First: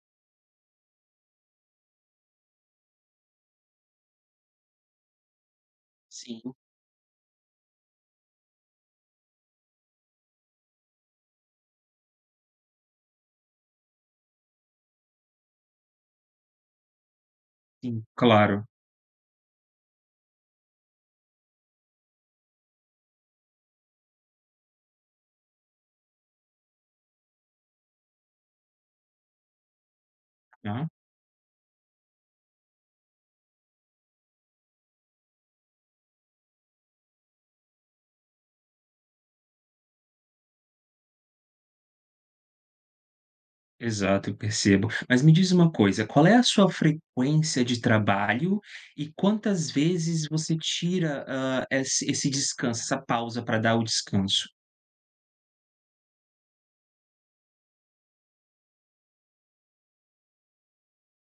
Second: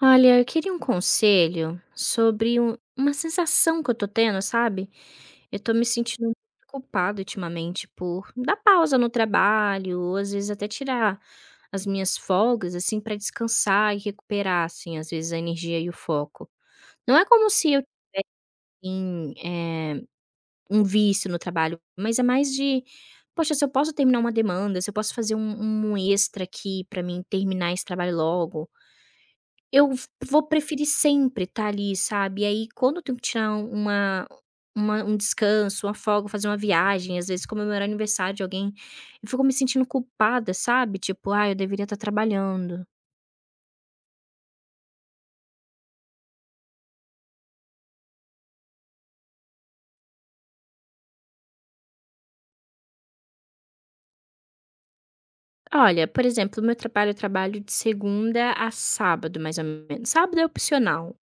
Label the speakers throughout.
Speaker 1: Olha, eu queria um conselho sobre uma sensação que eu tô tendo, sabe? Eu tô me sentindo muito
Speaker 2: Sim,
Speaker 1: culpada ultimamente por dar pausa no trabalho, ou às vezes até tirar as minhas folgas, assim, pra descansar e recuperar, assim, às vezes a energia e o foco. Não é como se eu
Speaker 2: sim, claro.
Speaker 1: tivesse um vício no trabalho, mas é mais de, poxa, se eu posso terminar uma demanda, se eu posso fazer um extra aqui pra mim terminar esse trabalho logo, eu v vou preferir
Speaker 2: Aham,
Speaker 1: sempre estar ali, sabe. E aí quando eu tenho que tirar uma um descanso, uma folga, fazer uma viagem, às vezes comemorar aniversário de alguém, eu fico me sentindo culpada, sabe. Tipo: ah, eu deveria estar trabalhando".
Speaker 2: exato, eu percebo. Mas me diz uma coisa, qual é a sua frequência de trabalho e quantas vezes você tira, esse descanso, essa pausa para dar o descanso?
Speaker 1: Olha, por exemplo, o meu trabalho, eu trabalho de segunda a sábado, mais ou menos. Sábado é opcional,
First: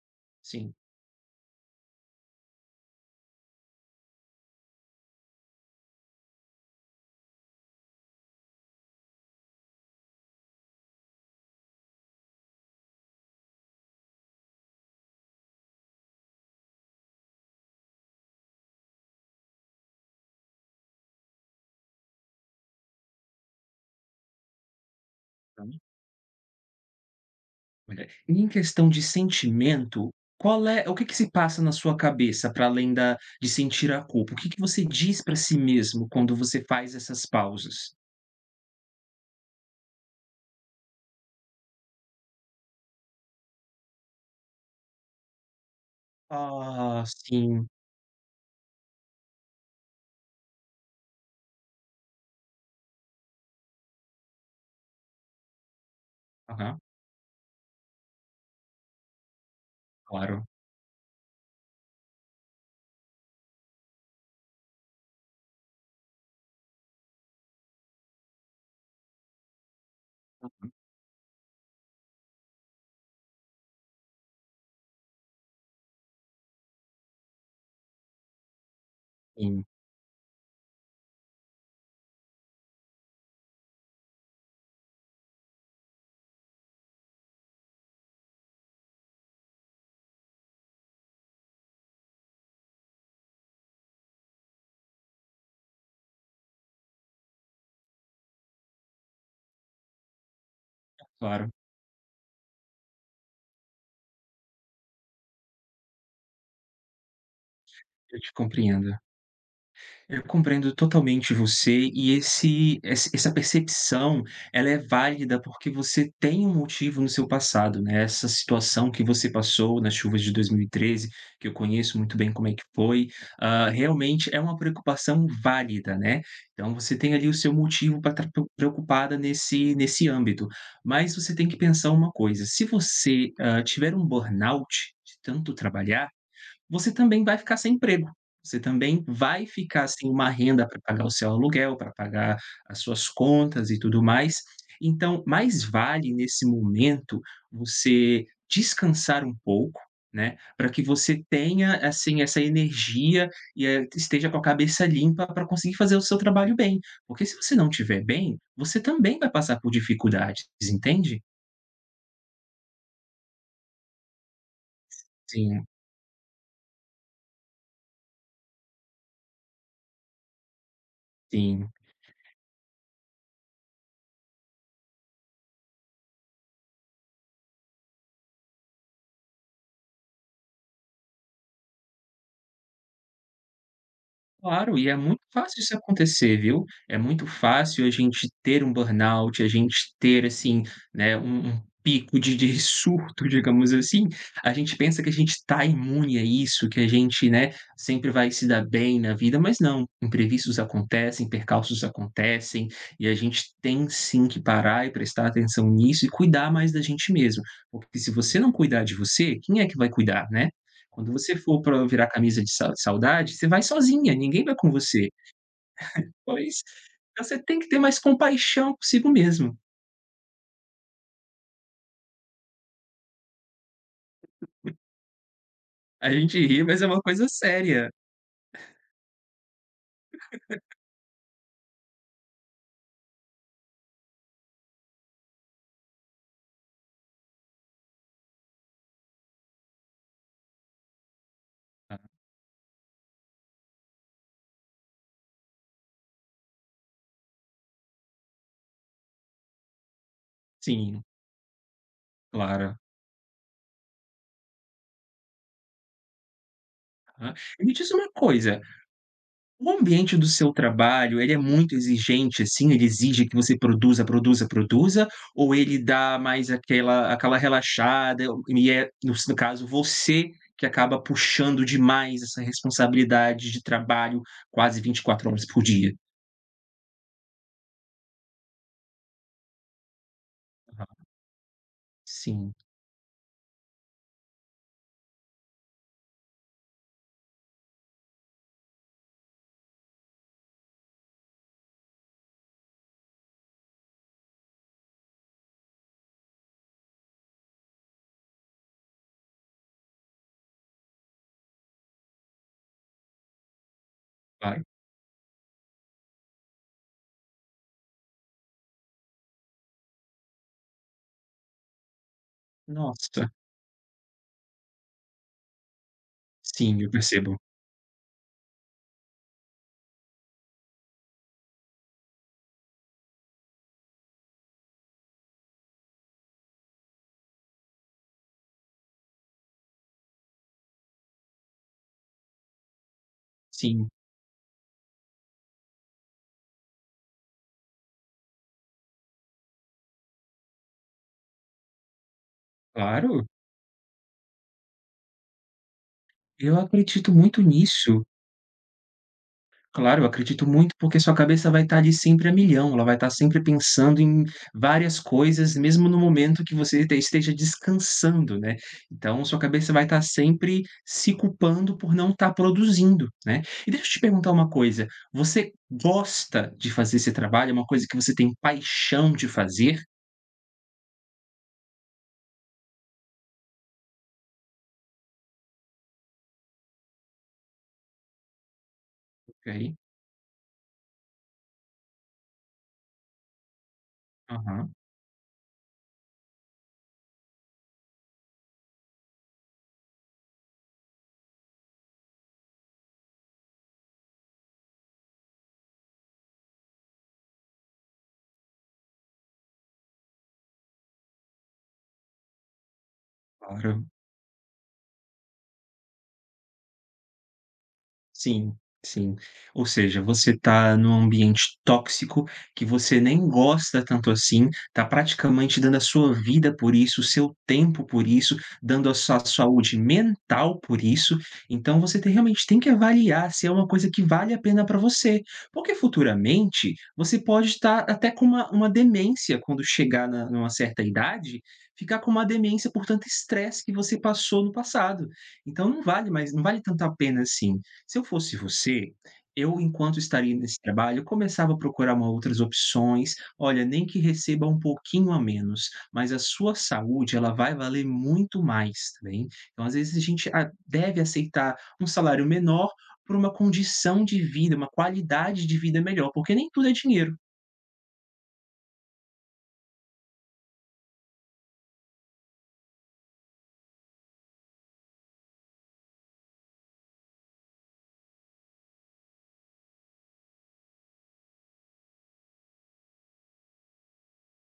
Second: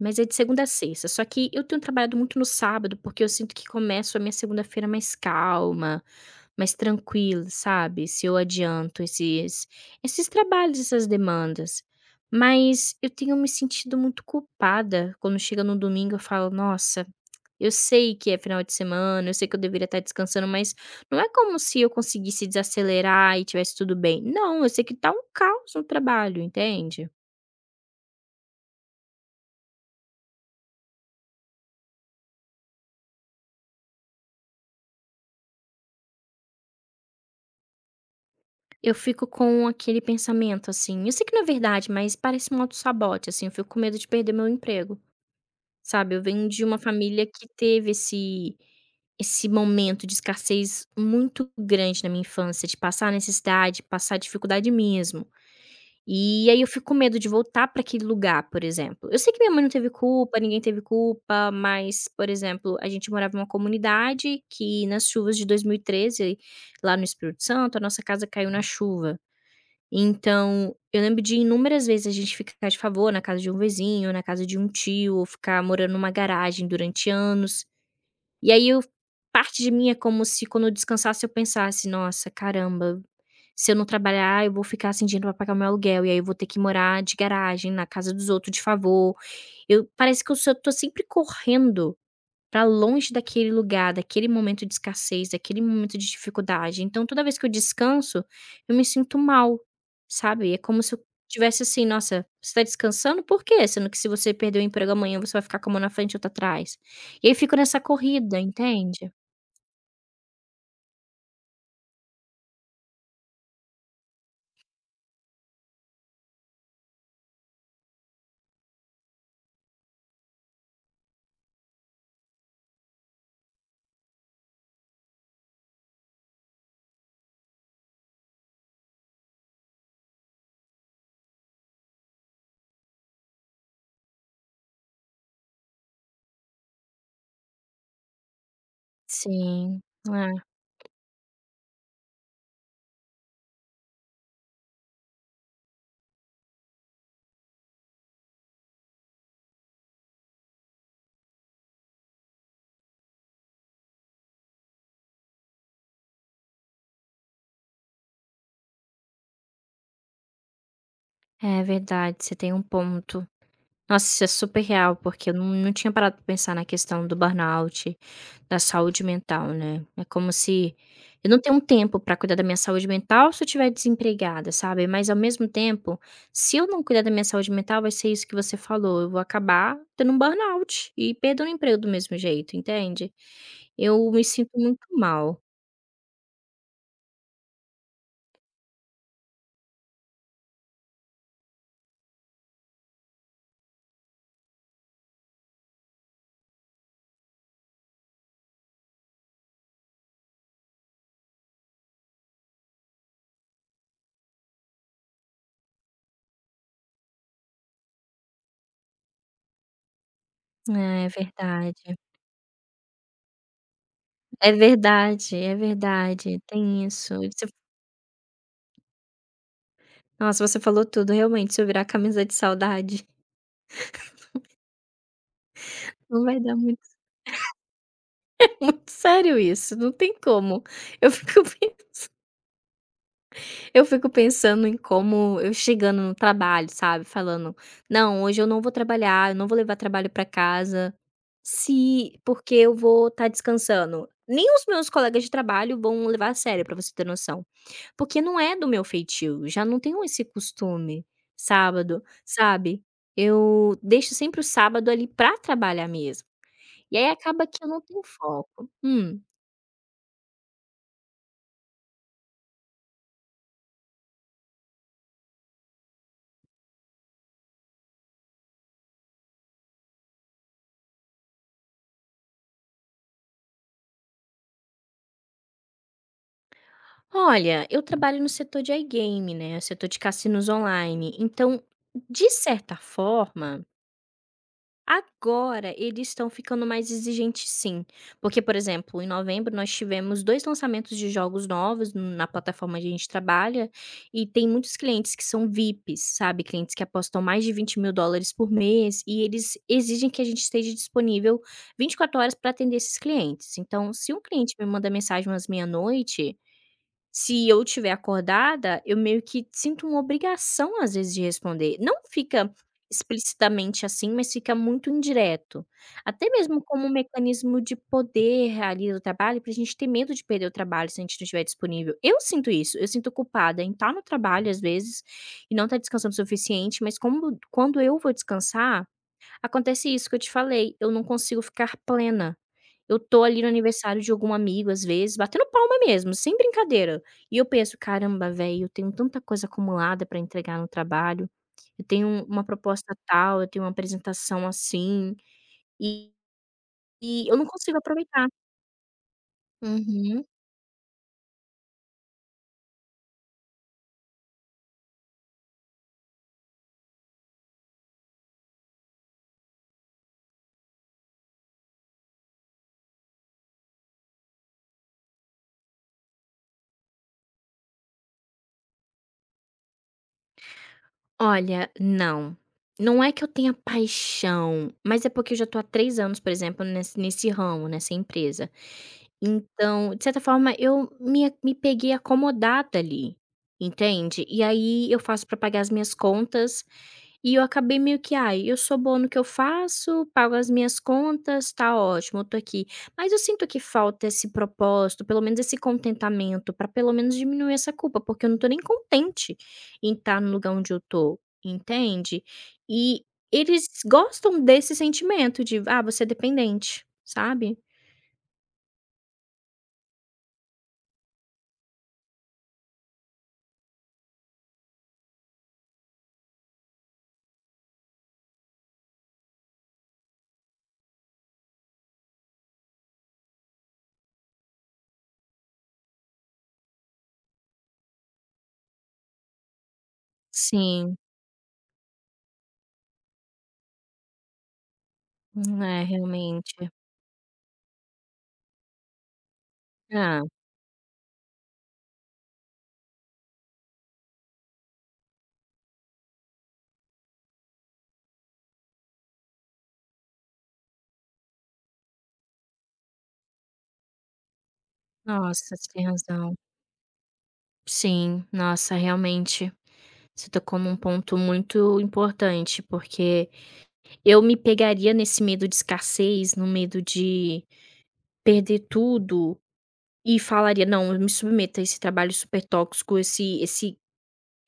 Speaker 1: mas é de segunda a
Speaker 2: Sim,
Speaker 1: sexta. Só que eu tenho trabalhado muito no sábado, porque eu sinto que começo a minha segunda-feira mais calma. Mais tranquila, sabe, se eu adianto esses trabalhos, essas demandas. Mas eu tenho me sentido muito culpada quando chega no domingo, eu falo: "Nossa, eu sei que é final de semana, eu sei que eu deveria estar descansando, mas não é como se eu conseguisse desacelerar e tivesse tudo bem. Não, eu sei que tá um
Speaker 2: tá.
Speaker 1: caos no trabalho", entende?
Speaker 2: Olha, e em questão de sentimento, qual é o que que se passa na sua cabeça para além da de sentir a culpa? O que que você diz para si mesmo quando você faz essas pausas?
Speaker 1: Eu fico com aquele pensamento, assim, eu sei que não é verdade, mas parece um autossabote, assim, eu fico com medo de perder meu emprego. Sabe, eu venho de uma
Speaker 2: Ah,
Speaker 1: família que
Speaker 2: sim.
Speaker 1: teve esse momento de escassez muito grande na minha infância, de passar necessidade, passar dificuldade mesmo. E aí eu
Speaker 2: Aham,
Speaker 1: fico com medo de voltar para aquele lugar, por exemplo. Eu sei que minha mãe não teve culpa,
Speaker 2: claro,
Speaker 1: ninguém teve culpa, mas, por exemplo, a gente morava em uma comunidade que nas chuvas de 2013 lá no Espírito Santo, a nossa casa caiu na chuva. Então, eu lembro de inúmeras vezes a gente ficar de favor na casa de um vizinho, na casa de um tio, ou ficar morando numa garagem durante anos. E aí eu parte
Speaker 2: sim,
Speaker 1: de mim é como se quando eu descansasse eu pensasse: "Nossa, caramba, se eu não trabalhar eu vou ficar sem dinheiro pra pagar meu aluguel, e aí eu vou ter que morar de garagem, na casa dos outros de favor". Eu parece que eu só tô sempre correndo para longe daquele lugar, daquele momento de escassez, daquele momento de dificuldade. Então toda vez que eu descanso, eu me sinto mal, sabe. É como se eu
Speaker 2: claro,
Speaker 1: tivesse assim: "Nossa, você tá descansando por quê? Sendo que se você perder o emprego amanhã, você vai ficar com a mão na frente e outra atrás". E aí fico nessa
Speaker 2: eu te
Speaker 1: corrida,
Speaker 2: compreendo.
Speaker 1: entende.
Speaker 2: Eu compreendo totalmente você e esse ess essa percepção, ela é válida, porque você tem um motivo no seu passado, né, essa situação que você passou nas chuvas de 2013, que eu conheço muito bem como é que foi, realmente é uma preocupação válida, né. Então você tem ali o seu motivo para estar preocupada nesse âmbito. Mas você tem que pensar uma coisa, se você, tiver um burnout de tanto trabalhar, você também vai ficar sem emprego. Você também vai
Speaker 1: Sim.
Speaker 2: ficar sem uma renda para pagar o seu aluguel, para pagar as suas contas e tudo mais. Então, mais vale nesse momento você descansar um pouco, né, para que você tenha assim essa energia e esteja com a cabeça limpa para conseguir fazer o seu trabalho bem. Porque se você não tiver bem, você também vai passar por dificuldades, entende?
Speaker 1: É, é verdade, você tem um ponto. Nossa, isso é super real, porque eu não,
Speaker 2: Sim,
Speaker 1: não tinha parado pra pensar na questão do burnout, da saúde mental, né? É como se eu não tenho um
Speaker 2: sim.
Speaker 1: tempo pra cuidar da minha saúde mental se eu estiver desempregada, sabe? Mas ao mesmo tempo, se eu não cuidar da minha saúde mental, vai ser isso que você falou. Eu vou acabar tendo um burnout e perdendo o emprego do mesmo jeito, entende? Eu me sinto
Speaker 2: Claro,
Speaker 1: muito
Speaker 2: e é muito
Speaker 1: mal.
Speaker 2: fácil isso acontecer, viu. É muito fácil a gente ter um burnout, a gente ter, assim, né, um um pico de surto, digamos assim. A gente pensa que a gente está imune a isso, que a gente, né, sempre vai se dar bem na vida, mas não, imprevistos acontecem, percalços acontecem, e a gente tem sim que parar e prestar atenção nisso e cuidar mais da gente mesmo, porque se você não cuidar de você, quem é que vai cuidar, né?
Speaker 1: É, é
Speaker 2: Quando você for para
Speaker 1: verdade.
Speaker 2: virar camisa de sa saudade, você vai sozinha, ninguém
Speaker 1: É
Speaker 2: vai com você.
Speaker 1: verdade, é verdade.
Speaker 2: Pois,
Speaker 1: Tem isso.
Speaker 2: então você
Speaker 1: Você-
Speaker 2: tem que ter mais compaixão consigo mesmo.
Speaker 1: Nossa, você falou tudo, realmente. Se eu virar camisa de saudade.
Speaker 2: A
Speaker 1: Não
Speaker 2: gente
Speaker 1: vai dar
Speaker 2: ri, mas é
Speaker 1: muito
Speaker 2: uma coisa séria.
Speaker 1: muito sério isso, não tem como. Eu fico pen eu fico pensando em como eu chegando no trabalho, sabe, falando: "Não, hoje eu não vou trabalhar, eu não vou levar trabalho pra casa,
Speaker 2: Ah,
Speaker 1: se porque eu vou estar descansando". Nem os meus colegas de trabalho vão levar a sério, pra você ter noção, porque não é do meu feitio, já não tenho esse
Speaker 2: sim,
Speaker 1: costume, sábado,
Speaker 2: claro.
Speaker 1: sabe. Eu deixo sempre o sábado ali pra trabalhar mesmo, e aí
Speaker 2: Aham.
Speaker 1: acaba que
Speaker 2: E
Speaker 1: eu
Speaker 2: me
Speaker 1: não
Speaker 2: diz
Speaker 1: tenho
Speaker 2: uma coisa,
Speaker 1: foco. Hum.
Speaker 2: o ambiente do seu trabalho, ele é muito exigente, assim? Ele exige que você produza, produza, produza? Ou ele dá mais aquela relaxada e é, no caso, você que acaba puxando demais essa responsabilidade de trabalho quase 24 horas por dia?
Speaker 1: Olha, eu trabalho no setor de iGame, né? Setor de cassinos online. Então, de
Speaker 2: Sim,
Speaker 1: certa forma, agora eles estão ficando mais exigentes, sim. Porque, por exemplo, em novembro nós tivemos dois lançamentos de jogos novos na plataforma que a gente trabalha. E tem muitos clientes que são VIPs, sabe? Clientes que apostam mais de US$ 20.000 por mês. E eles exigem que a gente esteja disponível 24 horas para atender esses clientes. Então, se um cliente
Speaker 2: claro.
Speaker 1: me manda mensagem às meia-noite. Se eu estiver acordada, eu meio que sinto uma obrigação, às vezes, de responder. Não fica
Speaker 2: Nossa,
Speaker 1: explicitamente assim, mas fica muito indireto. Até mesmo
Speaker 2: sim,
Speaker 1: como um
Speaker 2: eu percebo.
Speaker 1: mecanismo de poder ali do trabalho, pra gente ter medo de perder o trabalho se a gente não estiver disponível. Eu sinto isso, eu sinto culpada em estar no trabalho, às vezes, e não estar descansando o suficiente, mas como quando eu vou descansar, acontece isso que eu te falei, eu não consigo ficar plena. Eu tô ali no
Speaker 2: Sim,
Speaker 1: aniversário de algum amigo, às vezes, batendo palma mesmo, sem brincadeira. E eu penso: "Caramba, velho, eu tenho tanta coisa acumulada pra entregar no trabalho, eu tenho uma proposta
Speaker 2: claro.
Speaker 1: tal, eu tenho uma apresentação assim", e
Speaker 2: Eu acredito
Speaker 1: eu
Speaker 2: muito
Speaker 1: não consigo
Speaker 2: nisso.
Speaker 1: aproveitar.
Speaker 2: Claro, eu
Speaker 1: Uhum.
Speaker 2: acredito muito, porque sua cabeça vai estar ali sempre a milhão, ela vai estar sempre pensando em várias coisas, mesmo no momento que você te esteja descansando, né. Então sua cabeça vai estar sempre se culpando por não estar produzindo, né. E deixa eu te perguntar uma coisa, você gosta de fazer esse trabalho? É uma coisa que você tem paixão de fazer?
Speaker 1: Olha, não. Não é que eu tenha paixão, mas é porque eu já tô há 3 anos, por exemplo, nesse ramo, nessa empresa.
Speaker 2: Ok.
Speaker 1: Então, de certa forma, eu me peguei acomodada ali, entende? E
Speaker 2: Aham,
Speaker 1: aí eu faço pra pagar as minhas contas e eu acabei meio que: "Ai, eu sou boa no que eu faço, pago as minhas contas, tá ótimo, eu tô aqui". Mas eu sinto que falta esse propósito, pelo menos esse contentamento, pra pelo menos diminuir essa culpa, porque eu não tô nem contente em estar no lugar onde eu tô, entende? E eles
Speaker 2: claro.
Speaker 1: gostam desse sentimento de: "Ah, você é dependente", sabe?
Speaker 2: Sim, sim. Ou seja, você está num ambiente tóxico que você nem gosta tanto assim, está praticamente dando a sua vida por isso, o seu tempo por isso, dando a sua saúde mental por isso. Então você tem realmente tem que avaliar se é uma coisa que vale a pena para você, porque futuramente você pode estar até com uma demência quando chegar na numa certa
Speaker 1: Sim,
Speaker 2: idade, ficar com uma demência por tanto estresse que você passou no passado. Então
Speaker 1: é
Speaker 2: não vale
Speaker 1: realmente.
Speaker 2: tanto a pena assim. Se eu fosse você, eu, enquanto
Speaker 1: Ah,
Speaker 2: estaria nesse trabalho, começava a procurar uma outras opções. Olha, nem que receba um pouquinho a menos, mas a sua saúde, ela vai valer muito mais, tá bem? Então, às vezes, a gente a deve aceitar um salário menor por uma condição de vida, uma
Speaker 1: nossa,
Speaker 2: qualidade de
Speaker 1: você
Speaker 2: vida
Speaker 1: tem
Speaker 2: melhor,
Speaker 1: razão.
Speaker 2: porque nem tudo é dinheiro.
Speaker 1: Sim, nossa, realmente. Você tocou num ponto muito importante, porque eu me pegaria nesse medo de escassez, no medo de perder tudo e falaria: "Não, eu me submeto a esse trabalho super tóxico, esse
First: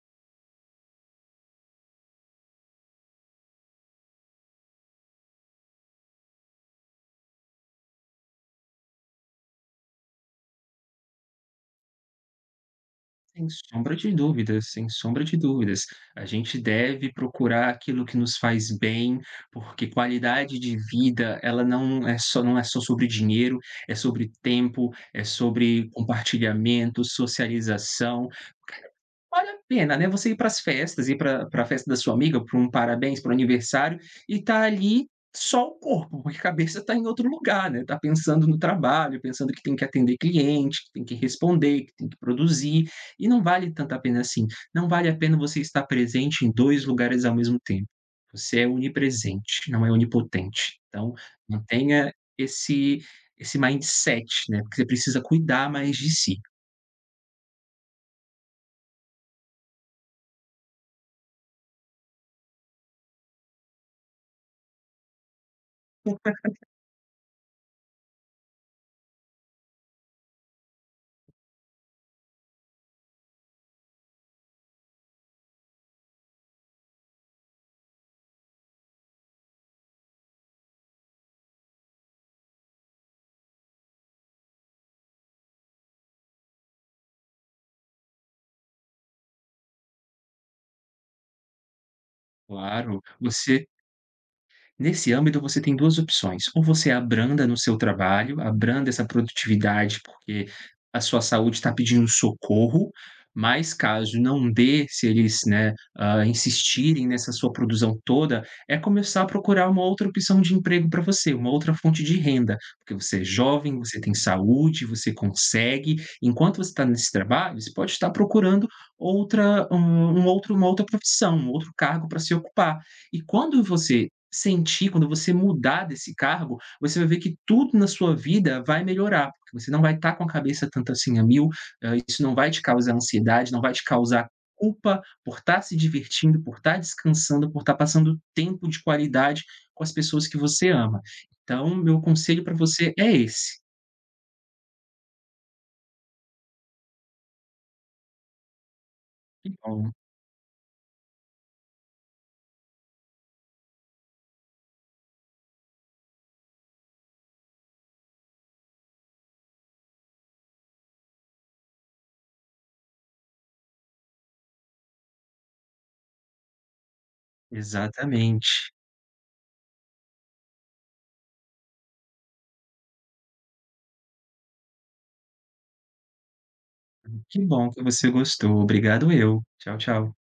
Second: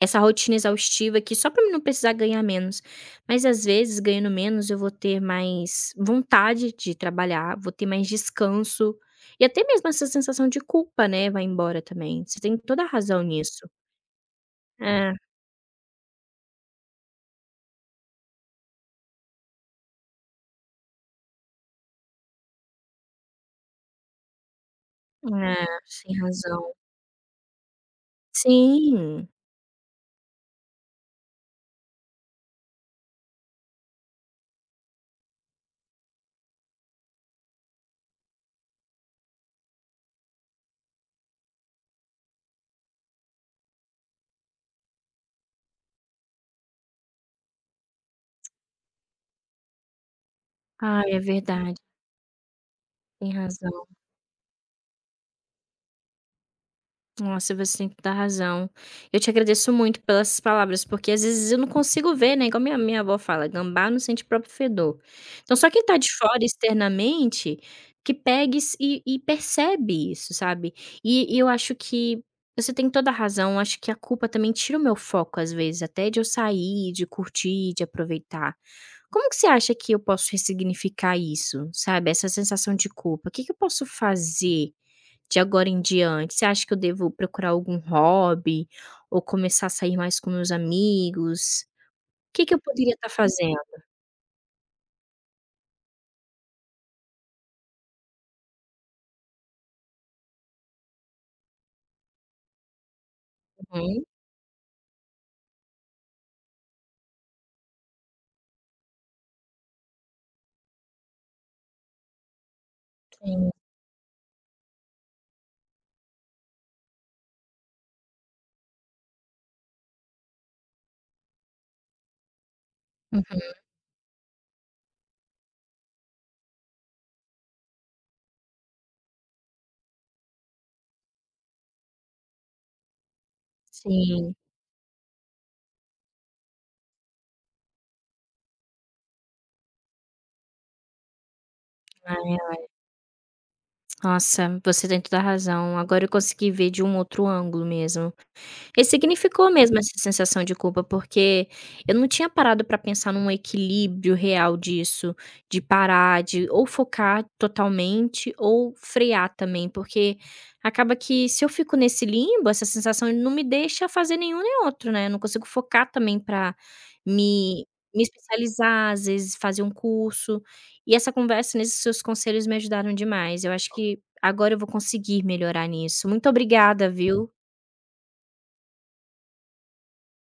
Speaker 1: essa rotina exaustiva aqui só pra mim não precisar ganhar menos". Mas às vezes ganhando menos eu vou ter mais vontade de trabalhar, vou ter mais descanso e até mesmo essa sensação de culpa, né, vai embora também. Você tem toda a razão
Speaker 2: Sem
Speaker 1: nisso.
Speaker 2: sombra de dúvidas, sem
Speaker 1: É, é,
Speaker 2: sombra de dúvidas. A gente deve procurar aquilo que nos faz bem, porque qualidade de vida, ela não é só sobre dinheiro, é sobre tempo, é sobre
Speaker 1: sem razão.
Speaker 2: compartilhamento, socialização.
Speaker 1: Sim.
Speaker 2: Vale a pena, né, você ir para as festas, ir para a festa da sua amiga, para um parabéns, para um aniversário, e tá ali só o corpo, porque a cabeça está em outro lugar, né, tá pensando no trabalho, pensando que tem que atender cliente, que tem que responder, que tem que produzir, e não vale tanto a pena assim. Não vale a pena você estar presente em 2 lugares ao mesmo tempo. Você é onipresente, não é onipotente.
Speaker 1: Ah,
Speaker 2: Então,
Speaker 1: é verdade,
Speaker 2: mantenha esse
Speaker 1: tem
Speaker 2: esse
Speaker 1: razão.
Speaker 2: mindset, né, porque você precisa cuidar mais de si.
Speaker 1: Nossa, você tem toda a razão. Eu te agradeço muito pelas palavras, porque às vezes eu não consigo ver, né, igual minha avó fala: "Gambá não sente o próprio fedor". Então só quem tá de fora externamente, que pegue isso e percebe isso, sabe. E eu acho que você tem toda a razão, acho que a culpa também tira o meu foco às vezes, até de eu sair, de curtir, de aproveitar. Como que você acha que eu posso ressignificar isso, sabe, essa sensação de culpa? O que que eu posso fazer de agora em diante, você acha que eu devo procurar algum hobby ou começar a sair mais com meus amigos? O que que eu poderia
Speaker 2: Claro,
Speaker 1: estar fazendo?
Speaker 2: você Nesse âmbito, você tem 2 opções, ou você abranda no seu trabalho, abranda essa produtividade, porque a sua saúde está pedindo socorro, mas
Speaker 1: Uhum,
Speaker 2: caso não dê, se eles, né, insistirem nessa sua produção toda, é começar a procurar uma outra opção de emprego para você, uma outra fonte de renda, porque você é
Speaker 1: sim.
Speaker 2: jovem, você tem saúde, você consegue. Enquanto você está nesse trabalho, você pode estar procurando outra um um outro uma outra profissão, um outro cargo para se ocupar. E
Speaker 1: Uhum,
Speaker 2: quando você sentir, quando você mudar desse cargo, você vai ver que tudo na sua vida vai melhorar, porque você não vai estar com a cabeça tanto assim a mil, isso não vai te causar ansiedade, não vai te causar
Speaker 1: sim.
Speaker 2: culpa por estar se divertindo, por estar descansando, por estar passando tempo de qualidade com as pessoas que você ama. Então, meu
Speaker 1: Ah,
Speaker 2: conselho para
Speaker 1: é.
Speaker 2: você é esse.
Speaker 1: Nossa, você tem toda a razão. Agora eu consegui ver de um outro ângulo mesmo. E significou
Speaker 2: Que
Speaker 1: mesmo
Speaker 2: bom.
Speaker 1: essa sensação de culpa, porque eu não tinha parado para pensar num equilíbrio real disso, de parar, de ou focar totalmente ou frear também, porque acaba que se eu fico nesse limbo, essa sensação não me deixa fazer nenhum nem outro, né, eu não consigo focar também para me me
Speaker 2: Exatamente.
Speaker 1: especializar, às vezes fazer um curso, e essa conversa nesses seus conselhos me ajudaram demais, eu acho que agora eu vou conseguir melhorar nisso. Muito obrigada, viu.
Speaker 2: Que bom que você gostou. Obrigado eu. Tchau, tchau.